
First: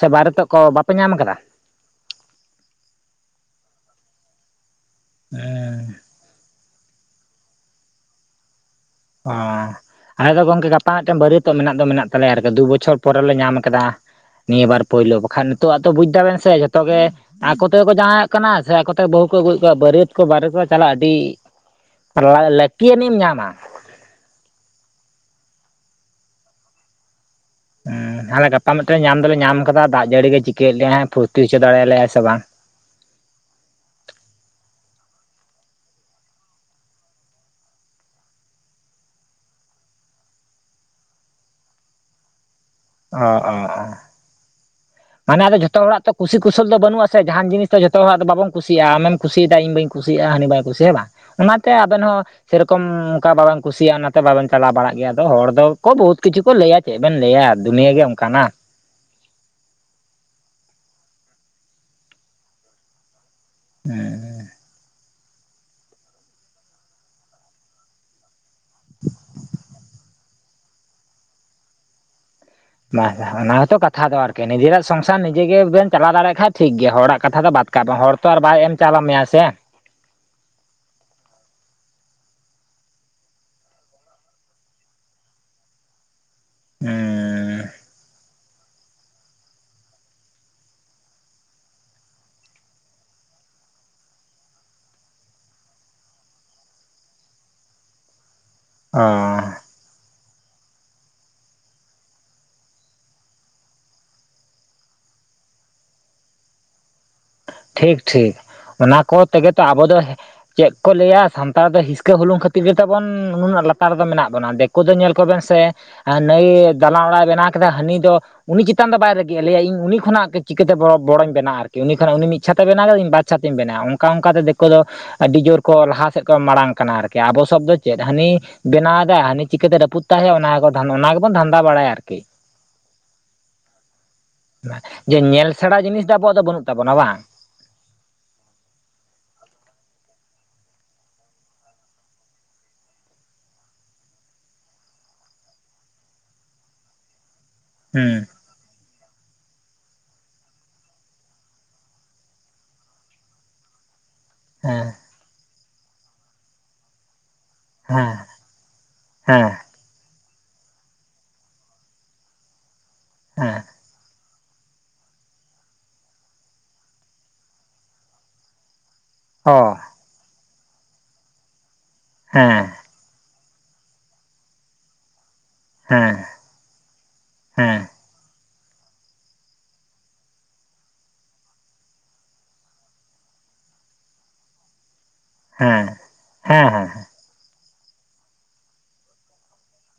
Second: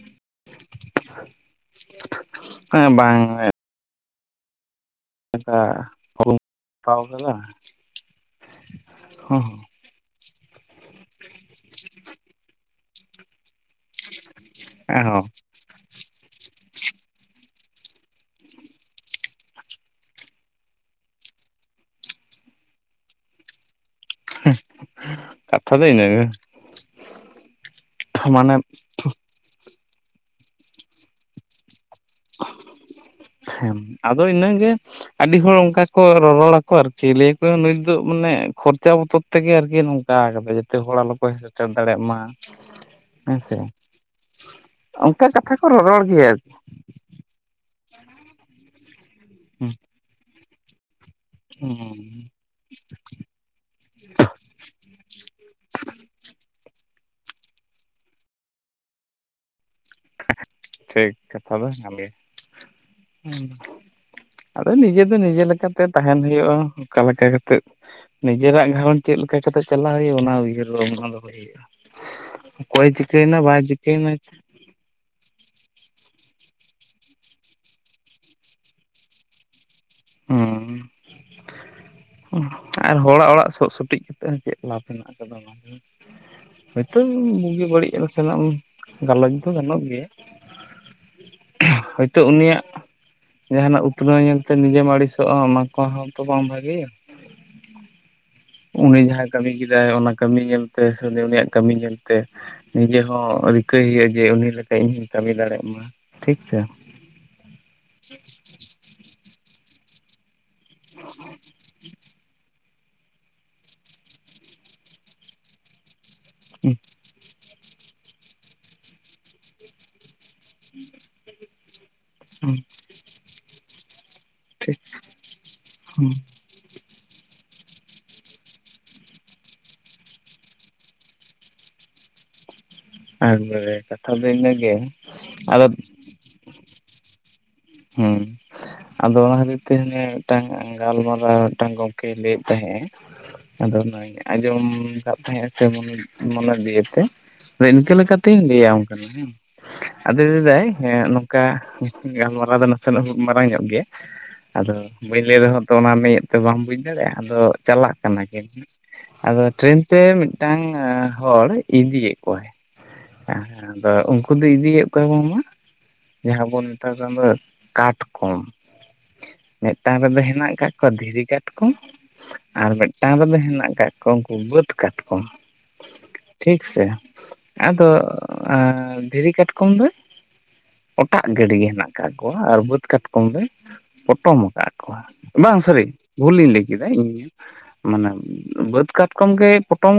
ᱥᱮ ᱵᱟᱨᱮᱛᱚᱜ ᱠᱚ ᱵᱟᱯᱮ ᱧᱟᱢ ᱟᱠᱟᱫᱟ? ᱮᱸ ᱵᱟᱝ ᱟᱫᱚ (inaudible) ᱛᱟᱣ ᱠᱟᱫᱟ ᱚᱻ ᱦᱚᱸ ᱟᱞᱮ ᱫᱚ ᱜᱚᱝᱠᱮ ᱜᱟᱯᱟ ᱢᱤᱫᱴᱮᱱ ᱵᱟᱹᱨᱤᱭᱟᱹᱛᱚᱜ ᱢᱮᱱᱟᱜ ᱫᱚ ᱢᱮᱱᱟᱜ ᱛᱟᱞᱮᱭᱟ ᱟᱨ ᱠᱤ ᱫᱩ ᱵᱚᱪᱷᱚᱨ ᱯᱚᱨᱮ ᱞᱮ ᱧᱟᱢ ᱟᱠᱟᱫᱟ᱾ ᱱᱤᱭᱟᱹ ᱵᱟᱨ ᱯᱳᱭᱞᱳ ᱦᱚᱸ ᱵᱟᱠᱷᱟᱱ ᱱᱤᱛᱜᱼᱟᱜ ᱛᱚ ᱵᱩᱡ ᱫᱟᱵᱮᱱ ᱥᱮ ᱡᱷᱚᱛᱚ ᱜᱮ ᱼᱼ ᱟᱠᱚᱛᱮᱠᱚ ᱡᱟᱶᱟᱭᱚᱜ ᱠᱟᱱᱟ ᱥᱮ ᱟᱠᱚᱛᱮ ᱵᱟᱹᱦᱩ ᱠᱚ ᱟᱹᱜᱩᱭᱮᱫ ᱠᱚᱣᱟ ᱵᱟᱹᱨᱭᱟᱹᱛ ᱠᱚ ᱵᱟᱨᱮ ᱠᱚ ᱪᱟᱞᱟᱜ ᱟᱹᱰᱤ ᱞᱟᱹᱠᱤ ᱭᱟᱱᱤᱢ ᱧᱟᱢ-ᱟ ᱦᱮᱸ ᱠᱟᱛᱷᱟ ᱫᱚ ᱤᱱᱟᱹ ᱜᱮ ᱦᱮᱸ ᱛᱟᱦᱚᱞᱮ ᱜᱟᱯᱟ ᱢᱤᱫᱴᱟᱱ ᱧᱟᱢ ᱫᱚᱞᱮ ᱧᱟᱢ ᱟᱠᱟᱫᱟ ᱫᱟᱜ ᱡᱟᱹᱲᱤ ᱜᱮ ᱪᱤᱠᱟᱹᱭᱮᱫ ᱞᱮᱭᱟᱭ ᱯᱷᱩᱨᱛᱤ ᱦᱚᱪᱚ ᱫᱟᱲᱮ ᱭᱟᱞᱮ ᱭᱟᱭ ᱥᱮ ᱵᱟᱝ ᱦᱮᱸ ᱟᱫᱚ ᱤᱱᱟᱹᱜᱮ ᱟᱹᱰᱤ ᱦᱚᱲ ᱚᱱᱠᱟ ᱠᱚ ᱨᱚᱨᱚᱲᱟᱠᱚ ᱟᱨ ᱪᱮᱫ ᱞᱟᱹᱭᱟᱠᱚ ᱱᱮᱥ ᱫᱚ ᱢᱟᱱᱮ ᱠᱷᱚᱨᱪᱟ ᱵᱚᱛᱚᱨ ᱼᱼ ᱛᱮᱜᱮ ᱟᱨᱠᱤ ᱱᱚᱝᱠᱟ ᱠᱟᱫᱟᱭ ᱡᱟᱛᱮ ᱦᱚᱲ ᱟᱞᱚᱠᱚ ᱦᱮᱡ ᱥᱮᱴᱮᱨ ᱫᱟᱲᱮᱭᱟᱜ ᱢᱟ ᱚ ᱚ ᱦᱮᱸᱥᱮ ᱚᱸ ᱚᱱᱠᱟ ᱢᱟᱱᱮ ᱟᱫᱚ ᱠᱟᱛᱷᱟ ᱠᱚ ᱡᱷᱚᱛᱚ ᱦᱚᱲᱟᱜ ᱨᱚᱨᱚᱲ ᱛᱚ ᱜᱮᱭᱟ ᱠᱩᱥᱤ ᱟᱨᱠᱤ ᱠᱩᱥᱚᱞ ᱫᱚ ᱵᱟᱹ ᱼᱼ ᱵᱟᱹᱱᱩᱜᱼᱟ ᱥᱮ ᱡᱟᱦᱟᱱ ᱡᱤᱱᱤᱥ ᱫᱚ ᱡᱚᱛᱚ ᱦᱚᱲᱟᱜ ᱫᱚ ᱵᱟᱵᱚᱱ ᱠᱩᱤᱭᱟᱜᱼᱟ᱾ ᱟᱢ ᱮᱢ ᱠᱩᱥᱤ ᱭᱟᱫᱟ ᱤᱧ ᱵᱟᱹᱧ ᱠᱩᱤ ᱭᱟᱜᱼᱟ ᱦᱟᱹᱱᱤ ᱵᱟᱭ ᱠᱩᱥᱤᱭᱟᱜᱼᱟ ᱦᱮᱸ ᱵᱟᱝ? ᱚᱱᱟᱛᱮ ᱟᱵᱮᱱ ᱦᱚᱸ ᱥᱮᱨᱚᱠᱚᱢ ᱚᱱᱠᱟ ᱵᱟ ᱼᱼ ᱠᱩᱥᱤᱭᱟᱜᱼᱟ ᱚᱱᱟᱛᱮ ᱵᱟᱵᱮᱱ ᱪᱟᱞᱟᱣ ᱵᱟᱲᱟᱜ ᱜᱮᱭᱟ ᱟᱫᱚ ᱦᱚᱲ ᱫᱚᱠᱚ ᱵᱚᱦᱩᱛ ᱠᱤᱪᱷᱩ ᱠᱚ ᱞᱟᱹᱭᱟ ᱪᱮᱫ ᱵᱮᱱ ᱞᱟᱹᱭᱟ ᱫᱩᱱᱭᱟᱹᱜ ᱜᱮ ᱚᱱᱠᱟᱱᱟ ᱴᱷᱤᱠ ᱠᱟᱛᱷᱟ ᱫᱚ ᱠᱟᱱᱜᱮ ᱦᱮᱸ ᱟᱫᱚ ᱱᱤᱡᱮ ᱫᱚ ᱱᱤᱡᱮ ᱞᱮᱠᱟᱛᱮ ᱛᱟᱦᱮᱱ ᱦᱩᱭᱩᱜᱼᱟ ᱚᱠᱟ ᱞᱮᱠᱟ ᱠᱟᱛᱮᱜ ᱱᱤᱡᱮᱨᱟᱜ ᱜᱷᱟᱨᱚᱸᱡᱽ ᱪᱮᱫ ᱞᱮᱠᱟ ᱠᱟᱛᱮᱜ ᱪᱟᱞᱟᱣ ᱦᱩᱭᱩᱜᱼᱟ ᱚᱱᱟ ᱩᱭᱦᱟᱹᱨ ᱵᱷᱟᱵᱱᱟ ᱫᱚᱦᱚᱭ ᱦᱩᱭᱩᱜᱼᱟ ᱚᱠᱚᱭ (unintelligible) ᱪᱤᱠᱟᱹᱭᱮᱱᱟ ᱚᱱᱟ ᱵᱟᱭ ᱦᱚᱸ ᱛᱚ ᱠᱟᱛᱷᱟ ᱪᱤᱠᱟᱹᱭᱮᱱᱟ ᱫᱚ ᱟᱨᱠᱤ ᱱᱤᱡᱮᱨᱟᱜ ᱥᱚᱝᱥᱟᱨ ᱱᱤᱡᱮᱜ ᱜᱮᱵᱮᱱ ᱪᱟᱞᱟᱣ ᱫᱟᱲᱮᱭᱟᱜ ᱠᱷᱟᱡ ᱴᱷᱤᱠ ᱜᱮᱭᱟ ᱦᱚᱲᱟᱜ ᱠᱟᱛᱷᱟ ᱫᱚ ᱵᱟᱛ ᱠᱟᱜᱼᱟ ᱦᱚᱲ ᱛᱚ ᱟᱨ ᱵᱟᱭ ᱮᱢ ᱪᱟᱞᱟᱣ ᱢᱮᱭᱟ ᱥᱮ ᱦᱩᱸ ᱟᱨ ᱦᱚᱲᱟᱜ ᱚᱲᱟᱜ ᱥᱚᱜ ᱥᱩᱴᱤᱡ ᱠᱟᱛᱮ ᱦᱚᱸ ᱪᱮᱫ ᱞᱟᱵᱷᱽ ᱢᱮᱱᱟᱜ ᱟᱠᱟᱫᱟ ᱦᱳᱭᱛᱚ ᱦᱩᱸ ᱵᱩᱜᱤ ᱵᱟᱹᱲᱤᱡ ᱟᱨᱚ (unintelligible) ᱜᱟᱞᱚᱪ ᱫᱚ ᱜᱟᱱᱚᱜ ᱜᱮᱭᱟ ᱦᱚᱳᱭᱛᱳ ᱩᱱᱤᱭᱟᱜ ᱡᱟᱦᱟᱱᱟᱜ ᱩᱛᱱᱟᱹᱣ ᱧᱮᱞᱛᱮ ᱱᱤᱡᱮ ᱢᱟ ᱟᱹᱲᱤᱥᱚᱜ ᱦᱚᱸ (unintelligible) ᱛᱚ ᱵᱟᱝ ᱵᱷᱟᱜᱮᱭᱟ ᱩᱱᱤ ᱚ ᱡᱟᱦᱟᱸᱭ ᱠᱟᱹᱢᱤ ᱠᱮᱫᱟᱭ ᱚᱱᱟ ᱠᱟᱹᱢᱤ ᱧᱮᱞᱛᱮ ᱥᱮ ᱩᱱᱤ ᱩᱱᱤᱭᱟᱜ ᱠᱟᱹᱢᱤ ᱧᱮᱞᱛᱮ ᱱᱤᱡᱮ ᱦᱚᱸ ᱨᱤᱠᱟᱹᱭ ᱦᱩᱭᱩᱜᱼᱟ ᱡᱮ ᱩᱱᱤ ᱞᱮᱠᱟ ᱤᱧ ᱦᱚᱧ ᱠᱟᱹᱢᱤ ᱫᱟᱲᱮᱭᱟᱜ ᱢᱟ ᱴᱷᱤᱠ ᱴᱷᱤᱠ ᱴᱷᱤᱠ ᱚᱱᱟ ᱠᱚ ᱛᱮᱜᱮ ᱛᱚ ᱟᱵᱚ ᱫᱚ ᱪᱮᱫ ᱠᱚ ᱞᱟᱹᱭᱻᱟ ᱥᱟᱱᱛᱟᱲ ᱫᱚ ᱦᱤᱥᱠᱟᱹ ᱦᱩᱞᱩᱝ ᱠᱷᱟᱹᱛᱤᱨ (unintelligible) ᱛᱟᱵᱚᱱ ᱱᱩᱱᱟᱹᱜ ᱞᱟᱛᱟᱨ ᱨᱮ ᱫᱚ ᱢᱮᱱᱟᱜ ᱵᱚᱱᱟ ᱫᱤᱠᱩ ᱫᱚ ᱧᱮᱞ ᱠᱚᱵᱮᱱ ᱥᱮ ᱱᱟᱹᱭ ᱫᱟᱞᱟᱝ ᱚᱲᱟᱜ ᱵᱮᱱᱟᱣ ᱦᱟᱹᱱᱤ ᱫᱚ ᱩᱱᱤ ᱪᱮᱛᱟᱱ ᱫᱚ ᱵᱟᱭ ᱨᱟᱹᱜᱤᱜ ᱞᱟᱹᱭ ᱟᱭ ᱤᱧ ᱩᱱᱤ ᱠᱷᱚᱱᱟᱜ ᱪᱤᱠᱟᱹᱛᱮ ᱵᱚᱲᱚᱧ ᱵᱮᱱᱟᱜᱼᱟ ᱟᱨᱠᱤ ᱩᱱᱤ ᱛᱟᱦᱚᱞᱮ ᱩᱱᱤ ᱢᱤᱫ ᱪᱷᱟᱛᱮᱭ ᱵᱮᱱᱟᱣᱫᱟ ᱤᱧ ᱵᱟᱨ ᱪᱷᱟᱛᱮᱧ ᱵᱮᱱᱟᱣᱟ ᱚᱱᱠᱟ ᱚᱱᱠᱟᱛᱮ ᱫᱤᱠᱳ ᱴᱷᱤᱠ ᱫᱚ ᱟᱹᱰᱤ ᱡᱳᱨ ᱠᱚ ᱞᱟᱦᱟ ᱥᱮᱫ ᱠᱚ ᱢᱟᱲᱟᱝ ᱠᱟᱱᱟ ᱟᱨᱠᱤ (unintelligible) ᱟᱵᱚ ᱥᱚᱵ ᱫᱚ ᱪᱮᱫ ᱦᱟᱱᱤ ᱵᱮᱱᱟᱣ ᱫᱟᱭ ᱦᱟᱱᱤ ᱪᱤᱠᱟᱹᱛᱮ ᱨᱟᱹᱯᱩᱫ ᱛᱟᱭ ᱦᱩᱭᱩᱜᱼᱟ ᱚᱱᱟ ᱜᱮ ᱚᱱᱟ ᱜᱮᱵᱚᱱ ᱫᱷᱟᱸᱱᱫᱟ ᱵᱟᱲᱟᱭᱟ ᱟᱨᱠᱤ (unintelligible) ᱠᱟᱛᱷᱟ ᱫᱚ ᱤᱱᱟᱹ ᱜᱮ ᱡᱮ ᱧᱮᱞ ᱟᱫᱚ ᱥᱮᱬᱟ ᱡᱤᱱᱤᱥ ᱫᱚ ᱟᱵᱚᱣᱟᱜ ᱫᱚ ᱵᱟᱹᱱᱩᱜ ᱛᱟᱵᱚᱱᱟ ᱵᱟᱝ ᱦᱩᱸ ᱟᱫᱚ ᱚᱱᱟ ᱠᱷᱟᱹᱛᱤᱨ ᱛᱮ (unintelligible) ᱟᱫᱚ ᱚᱱᱟ ᱠᱷᱟᱹᱛᱤᱨ ᱛᱮ ᱩᱱᱤ ᱢᱤᱫ ᱴᱟᱝ ᱜᱟᱞ ᱢᱟᱨᱟᱣ ᱢᱤᱫ ᱴᱟᱝ ᱜᱚᱝᱠᱮ ᱞᱟᱹᱭᱮᱫ ᱛᱟᱦᱮᱸᱫ ᱟᱭ ᱟᱫᱚ ᱚᱱᱟᱧ ᱟᱸᱡᱚᱢ ᱠᱟᱜ ᱛᱟᱦᱮᱸᱫᱼᱟ ᱥᱮ ᱢᱚᱱᱮ ᱫᱤᱭᱮ ᱛᱮ ᱟᱫᱚ ᱤᱱᱠᱟᱹ ᱦᱩᱸ ᱞᱮᱠᱟᱛᱤᱧ ᱞᱟᱹᱭ ᱟᱢ ᱠᱟᱱᱟ ᱦᱮᱸ ᱟᱫᱚ ᱞᱟᱹᱭ ᱫᱟᱭ ᱦᱮᱸ ᱱᱚᱝᱠᱟ (unintelligible) ᱟᱫᱚ ᱱᱟᱥᱮ ᱱᱟᱜ ᱢᱟᱨᱟᱝ ᱧᱚᱜ ᱜᱮᱭᱟ ᱟᱫᱚ ᱦᱮᱸ ᱵᱟᱹᱧ ᱞᱟᱹᱭ ᱨᱮᱦᱚᱸ ᱛᱚ ᱚᱱᱟ ᱢᱤᱫ ᱛᱮ ᱵᱟᱢ ᱵᱩᱡᱽ ᱫᱟᱲᱮᱭᱟᱜᱼᱟ ᱟᱫᱚ ᱪᱟᱞᱟᱜ ᱦᱮᱸ ᱠᱟᱱᱟ ᱠᱤᱱ ᱟᱫᱚ ᱦᱮᱸ ᱴᱨᱮᱱ ᱛᱮ ᱢᱤᱫᱴᱟᱝ ᱦᱚᱲ ᱤᱫᱤᱭᱮᱫ ᱠᱚᱣᱟᱭ ᱦᱮᱸ (unintelligible) ᱟᱫᱚ ᱩᱱᱠᱩ ᱫᱚ ᱤᱫᱤᱭᱮᱫ ᱠᱚᱣᱟ ᱡᱟᱦᱟᱸ ᱵᱚᱱ ᱢᱮᱛᱟᱜ ᱠᱟᱱ ᱫᱚ ᱠᱟᱴᱠᱚᱢ ᱚ ᱢᱤᱫᱴᱟᱝ ᱨᱮᱫᱚ ᱦᱮᱱᱟᱜ ᱠᱟᱜ ᱠᱚᱣᱟ ᱫᱷᱤᱨᱤ ᱠᱟᱴᱠᱚᱢ ᱟᱨ ᱦᱮᱸ ᱢᱤᱫᱴᱟᱱ ᱨᱮᱫᱚ ᱦᱮᱱᱟᱜ ᱠᱟᱜ ᱠᱚᱣᱟ ᱩᱱᱠᱩ ᱵᱟᱹᱫᱽ ᱠᱟᱴᱠᱚᱢ ᱦᱮᱸ ᱴᱷᱤᱠ ᱥᱮ ᱦᱮᱸ ᱟᱫᱚ ᱫᱷᱤᱨᱤ ᱠᱟᱴᱠᱚᱢ ᱫᱚ ᱚᱴᱟᱜ ᱜᱟᱹᱰᱤ ᱦᱮᱱᱟᱜ ᱟᱠᱟᱟᱜ ᱠᱚᱣᱟ ᱟᱨ ᱵᱟᱹᱫᱽ ᱠᱟᱴᱠᱚᱢ ᱞᱮ ᱯᱚᱴᱚᱢ ᱟᱠᱟᱫ ᱠᱚᱣᱟ ᱵᱟᱝ ᱥᱚᱹᱨᱤ ᱦᱮᱸ ᱵᱷᱩᱞ ᱤᱧ ᱞᱟᱹᱭ ᱦᱮᱸ ᱠᱮᱫᱟ ᱦᱮᱸ ᱤᱧ ᱜᱮ ᱢᱟᱱᱮ ᱵᱟᱹᱫᱽ ᱠᱟᱴᱠᱚᱢ ᱜᱮ ᱯᱚᱴᱚᱢ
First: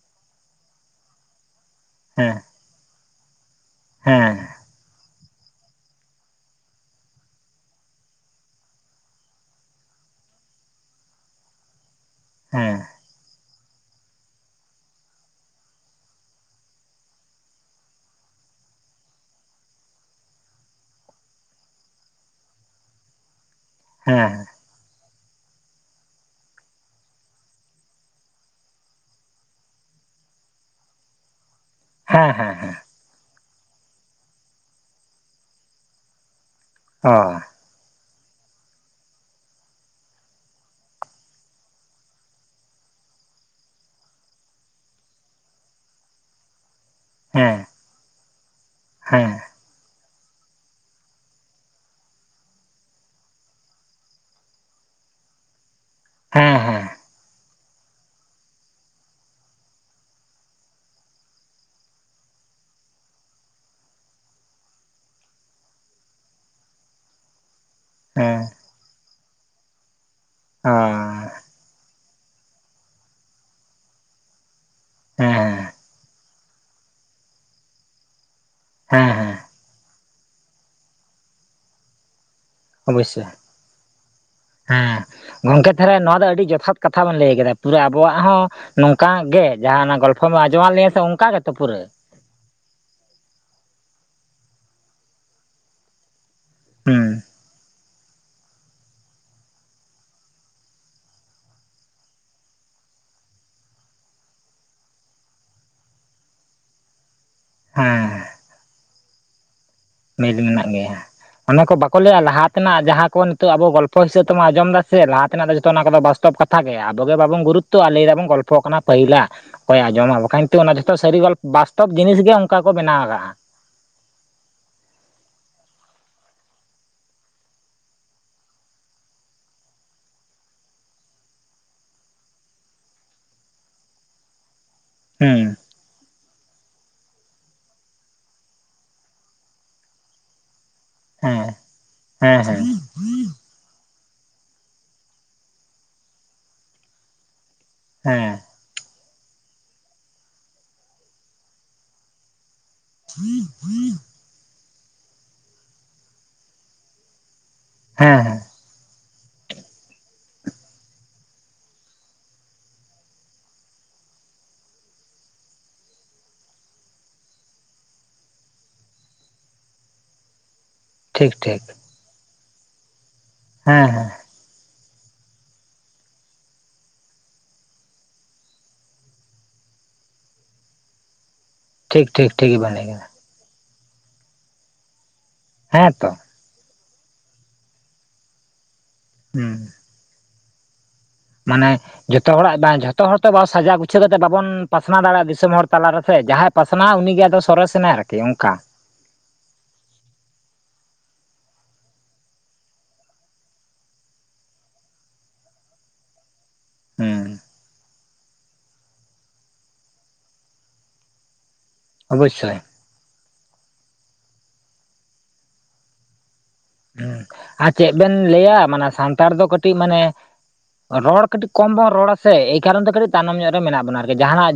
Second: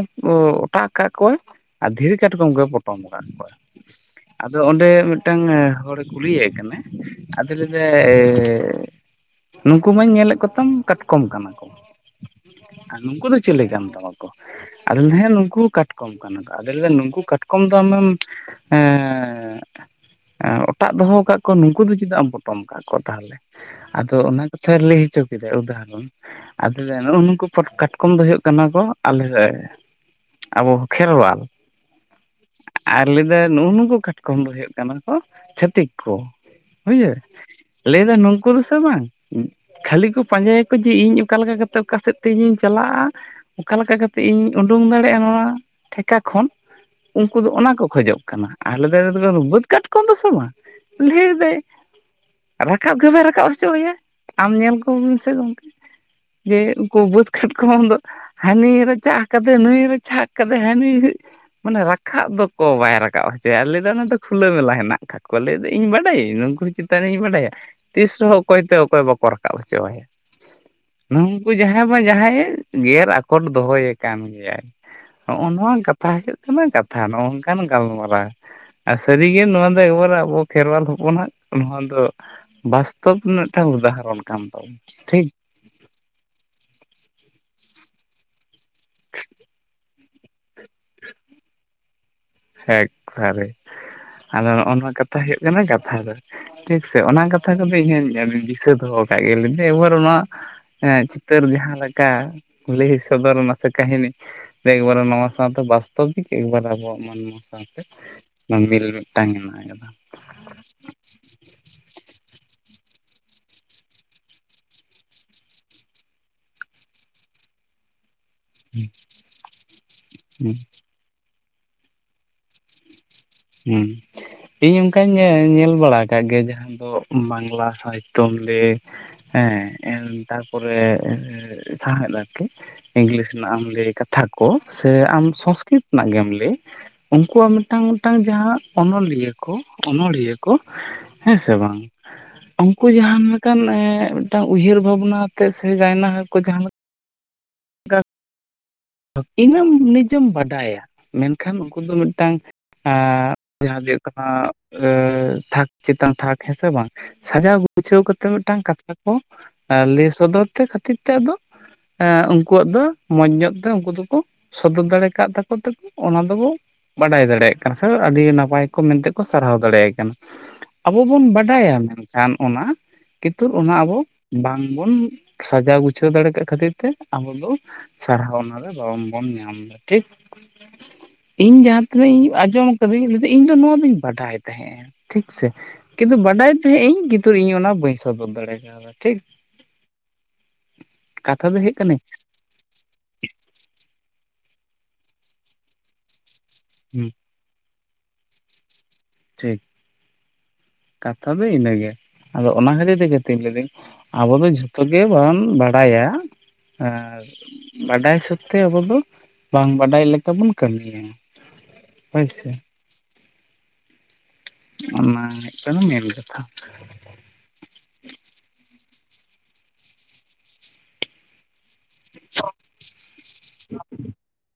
ᱚᱴᱟᱜ ᱟᱠᱟᱫ ᱠᱚᱣᱟᱭ ᱟᱨ ᱫᱷᱤᱨᱤ ᱦᱮᱸ ᱠᱟᱴᱠᱚᱢ ᱜᱮ ᱯᱚᱴᱚᱢ ᱟᱠᱟᱫ ᱠᱚᱣᱟ ᱦᱮᱸ ᱟᱫᱚ ᱚᱸᱰᱮ ᱢᱤᱫᱴᱟᱝ ᱦᱚᱲᱮ ᱠᱩᱞᱤᱭᱮ ᱠᱟᱱᱟ ᱟᱫᱚ ᱞᱟᱹᱭ ᱫᱟᱭ ᱱᱩᱸᱠᱩ ᱢᱟᱧ ᱧᱮᱞᱮᱫ ᱠᱚᱛᱟᱢ ᱠᱟᱴᱠᱚᱢ ᱠᱟᱱᱟ ᱠᱚ᱾ ᱦᱮᱸ ᱱᱩᱝᱠᱩ ᱫᱚ ᱪᱤᱞᱮ ᱠᱟᱱ ᱛᱟᱢᱟ ᱠᱚ? ᱟᱫᱚ ᱦᱮᱸ ᱱᱩᱠᱩ ᱦᱚᱸ ᱠᱟᱴᱠᱚᱢ ᱠᱟᱱᱟ ᱟᱫ ᱱᱩᱠᱩ ᱠᱟᱴᱠᱚᱢ ᱫᱚ ᱟᱢᱮᱢ ᱦᱮᱸ ᱚᱴᱟᱜ ᱫᱚᱦᱚ ᱠᱟᱜ ᱱᱩᱠᱩ ᱫᱚ ᱪᱮᱫᱟᱜ ᱮᱢ ᱯᱚᱴᱚᱢ ᱟᱠᱟᱫ ᱠᱚᱣᱟ ᱛᱟᱦᱚᱞᱮ ᱟᱫᱚ ᱦᱮᱸ ᱚᱱᱟ ᱠᱟᱛᱷᱟ ᱞᱟᱹᱭ ᱦᱚᱪᱚ ᱠᱮᱫᱟᱭ ᱩᱫᱷᱟ ᱨᱚᱱ ᱟᱫᱚ ᱞᱟᱹᱭ ᱫᱟ ᱱᱩᱠᱩ ᱠᱟᱴᱠᱚᱢ ᱫᱚ ᱦᱩᱭᱩᱜ ᱠᱟᱱᱟ ᱠᱚ ᱟᱞᱮᱥᱮᱡ ᱟᱵᱚ ᱠᱷᱮᱨᱣᱟ ᱦᱮᱸ ᱦᱮᱸ ᱦᱮᱸ ᱟᱨ ᱞᱟᱹᱭ ᱫᱟ ᱱᱩᱜ-ᱩ ᱱᱩᱠᱩ ᱠᱟᱴᱠᱚᱢ ᱫᱚ ᱦᱳᱭᱳᱜ ᱠᱟᱱᱟ ᱠᱚ ᱪᱷᱟᱹᱛᱤᱠ ᱠᱚ ᱵᱩᱡᱟᱹ ᱚ ᱞᱟᱹᱭ ᱫᱟᱭ ᱱᱩᱝᱠᱩ ᱫᱚ ᱥᱮ ᱵᱟᱝ ᱠᱷᱟᱹᱞᱤ ᱠᱚ ᱯᱟᱸᱡᱟᱭᱟᱠᱚ ᱡᱮ ᱤᱧ ᱚᱠᱟ ᱞᱮᱠᱟ ᱠᱟᱛᱮᱫ ᱚᱠᱟ ᱥᱮᱫ ᱛᱮ ᱤᱧᱤᱧ ᱪᱟᱞᱟᱜᱼᱟ ᱚᱠᱟ ᱞᱮᱠᱟ ᱠᱟᱛᱮᱜ ᱤᱧ ᱳᱰᱳᱝ ᱫᱟᱲᱮᱭᱟᱜᱼᱟ ᱱᱚᱣᱟ ᱴᱷᱮᱠᱟ ᱠᱷᱚᱱ ᱩᱝᱠᱩ ᱫᱚ ᱦᱮᱸ ᱚᱱᱟ ᱠᱚ ᱠᱷᱳᱡᱚᱜ ᱠᱟᱱᱟ ᱟᱞᱮ ᱦᱮᱸ (unintelligible) ᱵᱟᱹᱛ ᱠᱟᱴᱠᱚᱢ ᱫᱚ ᱥᱚᱢᱟᱱ᱾ ᱰᱷᱮᱹᱨ ᱫᱟᱹᱭ ᱨᱟᱠᱟᱵ ᱜᱮᱵᱟᱭ ᱨᱟᱠᱟᱵ ᱦᱚᱪᱚ ᱟᱭᱟ ᱟᱢ ᱧᱮᱞ ᱠᱚᱢ ᱥᱮ ᱜᱚᱝᱠᱮ, ᱦᱮᱸ ᱡᱮ ᱦᱮᱸ ᱦᱮᱸ ᱩᱝᱠᱩ ᱵᱟᱹᱛ᱾ ᱠᱟᱴᱠᱚᱢ ᱫᱚ ᱦᱟᱱᱤ ᱮ ᱨᱟᱪᱟᱜ ᱠᱟᱫᱮ ᱱᱩᱭ ᱮ ᱨᱟᱪᱟᱜ ᱠᱟᱫᱮ ᱦᱟᱹᱱᱤ ᱢᱟᱱᱮ ᱨᱟᱠᱷᱟᱠ ᱫᱚᱠᱚ ᱵᱟᱭ ᱨᱟᱠᱟᱵ ᱦᱚᱪᱚᱭᱟ ᱟᱞᱮ ᱫᱚ ᱚᱱᱟ ᱫᱚ ᱠᱷᱩᱞᱟᱹ ᱢᱮᱞᱟ ᱦᱮᱱᱟᱜ ᱠᱷᱟᱠ ᱠᱚᱣᱟ ᱞᱟᱹᱭ ᱫᱟᱹᱧ ᱾ ᱤᱧ ᱵᱟᱰᱟᱭᱟᱹᱧ ᱱᱩᱝᱠᱩ ᱪᱮᱛᱟᱱᱤᱧ ᱤᱧ ᱵᱟᱰᱟᱭᱟ ᱛᱤᱥ ᱨᱮᱦᱚᱸ ᱚᱠᱚᱭᱛᱮ ᱚᱠᱚᱭ ᱵᱟᱠᱚ ᱨᱟᱠᱟᱵ ᱦᱚᱪᱚ ᱟᱭᱟ ᱾ (inaudible) ᱟ ᱱᱩᱝᱠᱩ ᱡᱟᱦᱟᱸᱭ ᱵᱟᱝ ᱡᱟᱦᱟᱸᱭᱮ ᱜᱮᱨ ᱟᱠᱚᱴ ᱫᱚᱦᱚᱭᱮ ᱠᱟᱱ ᱜᱮᱭᱟᱭ ᱦᱮᱸ ᱱᱚᱜᱼᱱᱚᱣᱟ ᱠᱟᱛ ᱛᱷᱟ ᱦᱩᱭᱩᱜ ᱠᱟᱱᱟ ᱠᱟᱛᱷᱟ ᱱᱚᱜᱝᱠᱟᱱ ᱜᱟᱞᱢᱟᱨᱟᱣ ᱦᱮᱸ ᱦᱮᱸ ᱥᱟᱹᱨᱤᱜᱮ ᱱᱚᱣᱟ ᱫᱚ ᱮᱠᱵᱟᱨ ᱟᱵᱚ ᱠᱷᱮᱨᱣᱟᱞ ᱦᱚᱯᱚᱱᱟᱜ, ᱱᱚᱣᱟ ᱫᱚ ᱵᱟᱥᱛᱚᱵ ᱚᱵᱚᱥᱥᱳᱭ ᱢᱤᱫᱴᱟᱝ ᱩᱫᱟᱦᱚᱨᱚᱱ ᱠᱟᱱ ᱛᱟᱵᱚᱱᱟ ᱦᱮᱸ ᱴᱷᱤᱠ᱾ ᱜᱚᱝᱠᱮ ᱛᱟᱦᱞᱮ ᱱᱚᱣᱟ ᱫᱚ ᱟᱹᱰᱤ ᱡᱚᱛᱷᱟᱛ ᱠᱟᱛᱷᱟ ᱵᱚᱱ ᱞᱟᱹᱭ ᱠᱮᱫᱫᱟ ᱯᱩᱨᱟᱹ ᱟᱵᱚᱣᱟᱜ ᱦᱚᱸ ᱱᱚᱝᱠᱟ ᱜᱮ ᱡᱟᱦᱟᱱᱟᱜ ᱜᱚᱞᱯᱚ ᱯᱷᱚᱢ ᱟᱸᱡᱚᱢᱟᱜ ᱞᱤᱧᱟ ᱥᱮ ᱚᱝᱠᱟ ᱜᱮᱛᱚ ᱯᱩᱨᱟᱹ ᱮᱠᱵᱟᱨᱮ ᱟᱫᱚ ᱱᱚᱜᱼᱚ ᱱᱚᱣᱟ ᱠᱟᱛᱷᱟ ᱦᱩᱭᱩᱜ ᱠᱟᱱᱟ ᱜᱟᱛᱷᱟ ᱫᱚ ᱴᱷᱤᱠ ᱥᱮ ᱦᱩᱸ ᱚᱱᱟ ᱠᱟᱛᱷᱟ ᱠᱟᱛᱷᱟ ᱠᱚᱫᱚ ᱤᱧᱦᱚᱧ ᱫᱤᱥᱟᱹ ᱫᱚᱦᱚ ᱟᱠᱟᱜ ᱜᱮᱭᱟ ᱞᱟᱹᱭᱫᱟᱹᱧ ᱮᱵᱟᱨ ᱱᱚᱣᱟ ᱦᱮᱸ ᱪᱤᱛᱟᱹᱨ ᱡᱟᱦᱟᱸ ᱞᱮᱠᱟ ᱞᱟᱹᱭ ᱥᱚᱫᱚᱨᱱᱟ ᱥᱮ ᱠᱟᱹᱦᱤᱱᱤ ᱮᱠᱵᱟᱨᱮ ᱱᱚᱣᱟ ᱥᱟᱶᱛᱮ ᱵᱟᱥᱛᱚᱵᱤᱠ ᱮᱵᱟᱨᱮ ᱟᱵᱚᱣᱟᱜ ᱢᱟᱸᱱᱢᱤ ᱦᱮᱸ (unintelligible) ᱢᱤᱞ ᱢᱤᱫᱴᱟᱝ ᱦᱮᱱᱟᱜ ᱟᱠᱟᱫᱟ᱾ ᱢᱤᱞ ᱢᱮᱱᱟᱜ ᱜᱮᱭᱟ᱾ ᱚᱱᱟ ᱠᱚ ᱵᱟᱠᱚ ᱞᱟᱹᱭᱟ ᱞᱟᱦᱟ ᱛᱮᱱᱟᱜ ᱡᱟᱦᱟᱸ ᱠᱚ ᱱᱤᱛᱚᱜ ᱟᱵᱚ ᱜᱚᱞᱯᱷᱚ ᱦᱤᱥᱟᱹᱵ ᱛᱮᱵᱚᱱ ᱟᱸᱡᱚᱢ ᱫᱟ ᱥᱮ ᱞᱟᱦᱟ ᱛᱮᱱᱟᱜ ᱫᱚ ᱡᱚᱛᱚ ᱚᱱᱟ ᱠᱚᱫᱚ ᱵᱟᱥᱛᱚᱵ ᱠᱟᱛ ᱛᱷᱟᱜᱮ ᱟᱵᱚ ᱜᱮ ᱵᱟᱵᱚᱱ ᱜᱩᱨᱩᱛᱛᱚᱜᱼᱟ ᱞᱟᱹᱭ ᱫᱟᱵᱚᱱ ᱜᱚᱞ ᱯᱚᱜ ᱠᱟᱱᱟ ᱯᱟᱹᱦᱤᱞᱟᱜ ᱚᱠᱚᱭ ᱟᱸᱡᱚᱢᱟ ᱵᱟᱠᱷᱟᱡ ᱱᱤᱛᱜ ᱚᱱᱟ ᱡᱚᱛᱚ ᱥᱟᱹᱨᱤ ᱜᱚᱞᱚ ᱵᱟᱥᱛᱚᱵ ᱡᱤᱱᱤᱥ ᱜᱮ ᱚᱱᱠᱟ ᱠᱚ ᱵᱮᱱᱟᱣ ᱟᱠᱟᱜᱼᱟ᱾ ᱦᱩᱸ ᱤᱧ ᱚᱱᱠᱟᱧ ᱧᱮ-ᱧᱮᱞ ᱵᱟᱲᱟ ᱟᱠᱟᱫ ᱜᱮᱭᱟ ᱡᱟᱦᱟᱸ ᱫᱚ ᱵᱟᱝᱞᱟ ᱥᱟᱦᱤᱛᱛᱚ ᱞᱮ ᱦᱮᱸ ᱛᱟᱨ ᱯᱚᱨᱮ ᱮ ᱥᱟᱦᱮᱣᱫ ᱟᱨᱠᱤ ᱤᱝᱞᱤᱥ ᱱᱟᱜ ᱮᱢ ᱞᱟᱹᱭ ᱠᱟᱛ ᱛᱷᱟᱠᱚ ᱥᱮ ᱟᱢ ᱦᱩᱸ ᱥᱚᱝᱥᱠᱨᱤᱛ ᱨᱮᱱᱟᱜ ᱜᱮᱢ ᱞᱮ ᱠᱚᱣᱟᱜ ᱢᱤᱫᱴᱟᱝ ᱢᱤᱫᱴᱟᱝ ᱡᱟᱦᱟᱸ ᱚᱱᱚᱞᱤᱭᱟᱹ ᱠᱚ ᱚᱱᱚᱲᱦᱤᱭᱟᱹ ᱠᱚ ᱦᱮᱸ ᱥᱮ ᱵᱟᱝ ᱦᱮᱸ ᱩᱝᱠ ᱦᱮᱸ ᱠᱩ ᱡᱟᱦᱟᱸᱱ ᱞᱮᱠᱟᱱ ᱮ ᱢᱤᱫᱴᱟᱝ ᱩᱭᱦᱟᱹᱨ ᱵᱷᱟᱵᱽᱱᱟ ᱟᱛᱮᱛ ᱥᱮ ᱜᱟᱭᱱᱟ ᱦᱚ ᱠᱚ ᱡᱟᱦᱟᱸ ᱞᱮᱠ ᱦᱮᱸ ᱦᱟᱹᱯ ᱤᱧ ᱡᱚᱢ ᱱᱤᱡᱚᱢ ᱵᱟᱰᱟᱭᱟ ᱢᱮᱱᱠᱷᱟᱱ ᱩᱱᱠᱩ ᱫᱚ ᱢᱤᱫᱴᱟᱝ ᱟᱻ ᱡᱟᱦᱟᱸ ᱫᱚ (unintelligible) ᱟ ᱟᱹ ᱛᱷᱟᱠ ᱪᱮᱛᱟᱱ ᱛᱷᱟᱠ ᱦᱮᱸᱥᱮ ᱵᱟᱝ? ᱥᱟᱡᱟᱣ ᱜᱩᱪᱷᱟᱹᱣ ᱦᱮᱸ ᱠᱟᱛᱮ ᱢᱤᱫ ᱦᱮᱸ ᱢᱤᱫᱴᱟᱝ ᱠᱟᱛᱷᱟ ᱠᱚ ᱞᱟᱹᱭ ᱮ ᱥᱚᱫᱚᱨ ᱛᱮ ᱠᱷᱟᱹᱛᱤᱨ ᱛᱮ ᱟᱫᱚ ᱟ ᱩᱝᱠᱩᱣᱟᱜ ᱫᱚ ᱢᱚᱸᱡᱽ ᱧᱚᱜ ᱛᱚ ᱩᱝᱠᱩ ᱫᱚᱠᱚ ᱥᱚᱫᱚᱨ ᱫᱟᱲᱮ ᱠᱟᱜ ᱛᱟᱠᱚ ᱛᱮᱠᱩ ᱚᱱᱟ ᱫᱚᱵᱚ ᱵᱟᱰᱟᱭ ᱫᱟᱲᱮᱭᱟᱜ ᱠᱟᱱᱟ ᱥᱮ ᱟᱹᱰᱤ ᱱᱟᱯᱟᱭ ᱠᱚ ᱢᱮᱱᱛᱮ ᱠᱚ ᱥᱟᱨᱦᱟᱣ ᱫᱟᱲᱮᱭᱟᱭ ᱠᱟᱱᱟ ᱾ ᱟᱵᱚ ᱵᱚᱱ ᱴᱷᱤᱠ ᱴᱷᱤᱠ ᱵᱟᱰᱟᱭᱟ ᱢᱮᱱᱠᱷᱟᱱ ᱚᱱᱟ ᱠᱤᱛᱩᱨ ᱚᱱᱟ ᱦᱮᱸ ᱟᱵᱚ ᱦᱮᱸ ᱵᱟᱝᱵᱚᱱ ᱥᱟᱡᱟᱣ ᱜᱩᱪᱷᱟᱹᱣ ᱫᱟᱲᱮ ᱠᱟᱜ ᱠᱷᱟᱹᱛᱤᱨ ᱛᱮ ᱟᱵᱚ ᱫᱚ ᱥᱟᱨᱦᱟᱣᱱᱟ ᱟᱫᱚ ᱨᱚᱝ ᱵᱚᱱ ᱧᱟᱢ ᱮᱫᱟ. ᱴᱷᱤᱠ ᱤᱧ ᱡᱟᱦᱟᱸ ᱴᱷᱤᱠ ᱛᱤᱱᱟᱹᱜ ᱤᱧ ᱴᱷᱤᱠ ᱴᱷᱤᱠ ᱟᱸᱡᱚᱢ ᱜᱮᱵᱮᱱ ᱞᱟᱹᱭ ᱟᱠᱟᱫᱟᱹᱧ ᱠᱮᱫᱟ ᱤᱧ ᱫᱚ ᱱᱚᱣᱟ ᱫᱚᱧ ᱵᱟᱰᱟᱭ ᱛᱟᱦᱮᱸᱼᱟ ᱴᱷᱤᱠ ᱥᱮ ᱦᱮᱸ ᱛᱚ ᱠᱤᱱᱛᱩ ᱵᱟᱰᱟᱭ (unintelligible) ᱤᱧ ᱜᱤᱱᱛᱩ ᱤᱧ ᱚᱱᱟ ᱵᱟᱹᱧ ᱥᱚᱫᱚᱨ ᱫᱟᱲᱮ ᱠᱟᱣᱫᱟ ᱴᱷᱤᱠ ᱦᱩᱸ ᱠᱟᱛᱷᱟ ᱫᱚ ᱢᱟᱱᱮ ᱦᱩᱭᱩᱜ ᱠᱟᱱᱟ ᱡᱚᱛ ᱛᱚ ᱦᱚᱲᱟᱜ ᱵᱟᱝ ᱡᱷᱚᱛᱚ ᱦᱚᱲ ᱛᱮ ᱵᱟ ᱥᱟᱡᱟᱣ ᱜᱩᱪᱷᱟᱹᱣ ᱠᱟᱛᱮ ᱵᱟᱵᱚᱱ ᱯᱟᱥᱱᱟᱣ ᱫᱟᱲᱮᱭᱟᱜᱼᱟ ᱫᱤᱥᱚᱢ ᱦᱚᱲ ᱛᱟᱞᱟᱨᱮᱥᱮ ᱡᱟᱦᱟᱸ ᱯᱟᱥᱱᱟᱜᱼᱟ ᱦᱩᱸ ᱩᱱᱤᱜᱮ ᱟᱫᱚ ᱥᱚᱨᱮᱥᱮ ᱱᱟᱭ ᱟᱨᱠᱤ ᱚᱱᱠᱟ᱾ ᱴᱷᱤᱠ ᱠᱟᱛᱷᱟ ᱫᱚ ᱤᱱᱟᱹᱜᱮ ᱟᱫᱚ ᱚᱱᱟ ᱠᱷᱟᱹᱛᱤᱨ ᱛᱮᱜᱮ ᱛᱮᱧ ᱞᱮᱫᱟᱹᱧ ᱟᱵᱚ ᱫᱚ ᱡᱷᱚᱛᱚ ᱜᱮ ᱵᱚᱱ ᱵᱟᱰᱟᱭᱟ ᱟᱨ ᱦᱩᱸ ᱵᱟᱰᱟᱭ ᱥᱟᱹᱛ ᱛᱮ ᱟᱵᱚ ᱫᱚ ᱵᱟᱝ ᱵᱟᱰᱟᱭ ᱞᱮᱠᱟ ᱵᱚᱱ ᱠᱟᱹᱢᱤᱭᱟ ᱦᱳᱭ ᱥᱮ ᱚᱵᱚᱥᱚᱭ ᱚᱱᱟ ᱦᱩᱭᱩᱜ ᱠᱟᱱᱟ ᱢᱮᱱ ᱠᱟᱛᱷᱟ ᱦᱮᱸ ᱟᱨ ᱪᱮᱫ ᱵᱮᱱ ᱞᱟᱹᱭᱟ ᱢᱟᱱᱮ ᱥᱟᱱᱛᱟᱲ ᱫᱚ ᱠᱟᱹᱴᱤᱡ ᱢᱟᱱᱮ ᱨᱚᱲ ᱠᱟᱹᱴᱤᱡ ᱠᱚᱢ ᱵᱚᱱ ᱨᱚᱲᱟ ᱥᱮ ᱮᱭ ᱠᱟᱨᱚᱱ ᱛᱮ ᱠᱟᱹᱴᱤᱡ ᱛᱟᱭᱱᱚᱢ ᱧᱚᱜ ᱨᱮ ᱢᱮᱱᱟᱜ ᱵᱚᱱᱟ ᱟᱨᱠᱤ ᱡᱟᱦᱟᱱᱟᱜ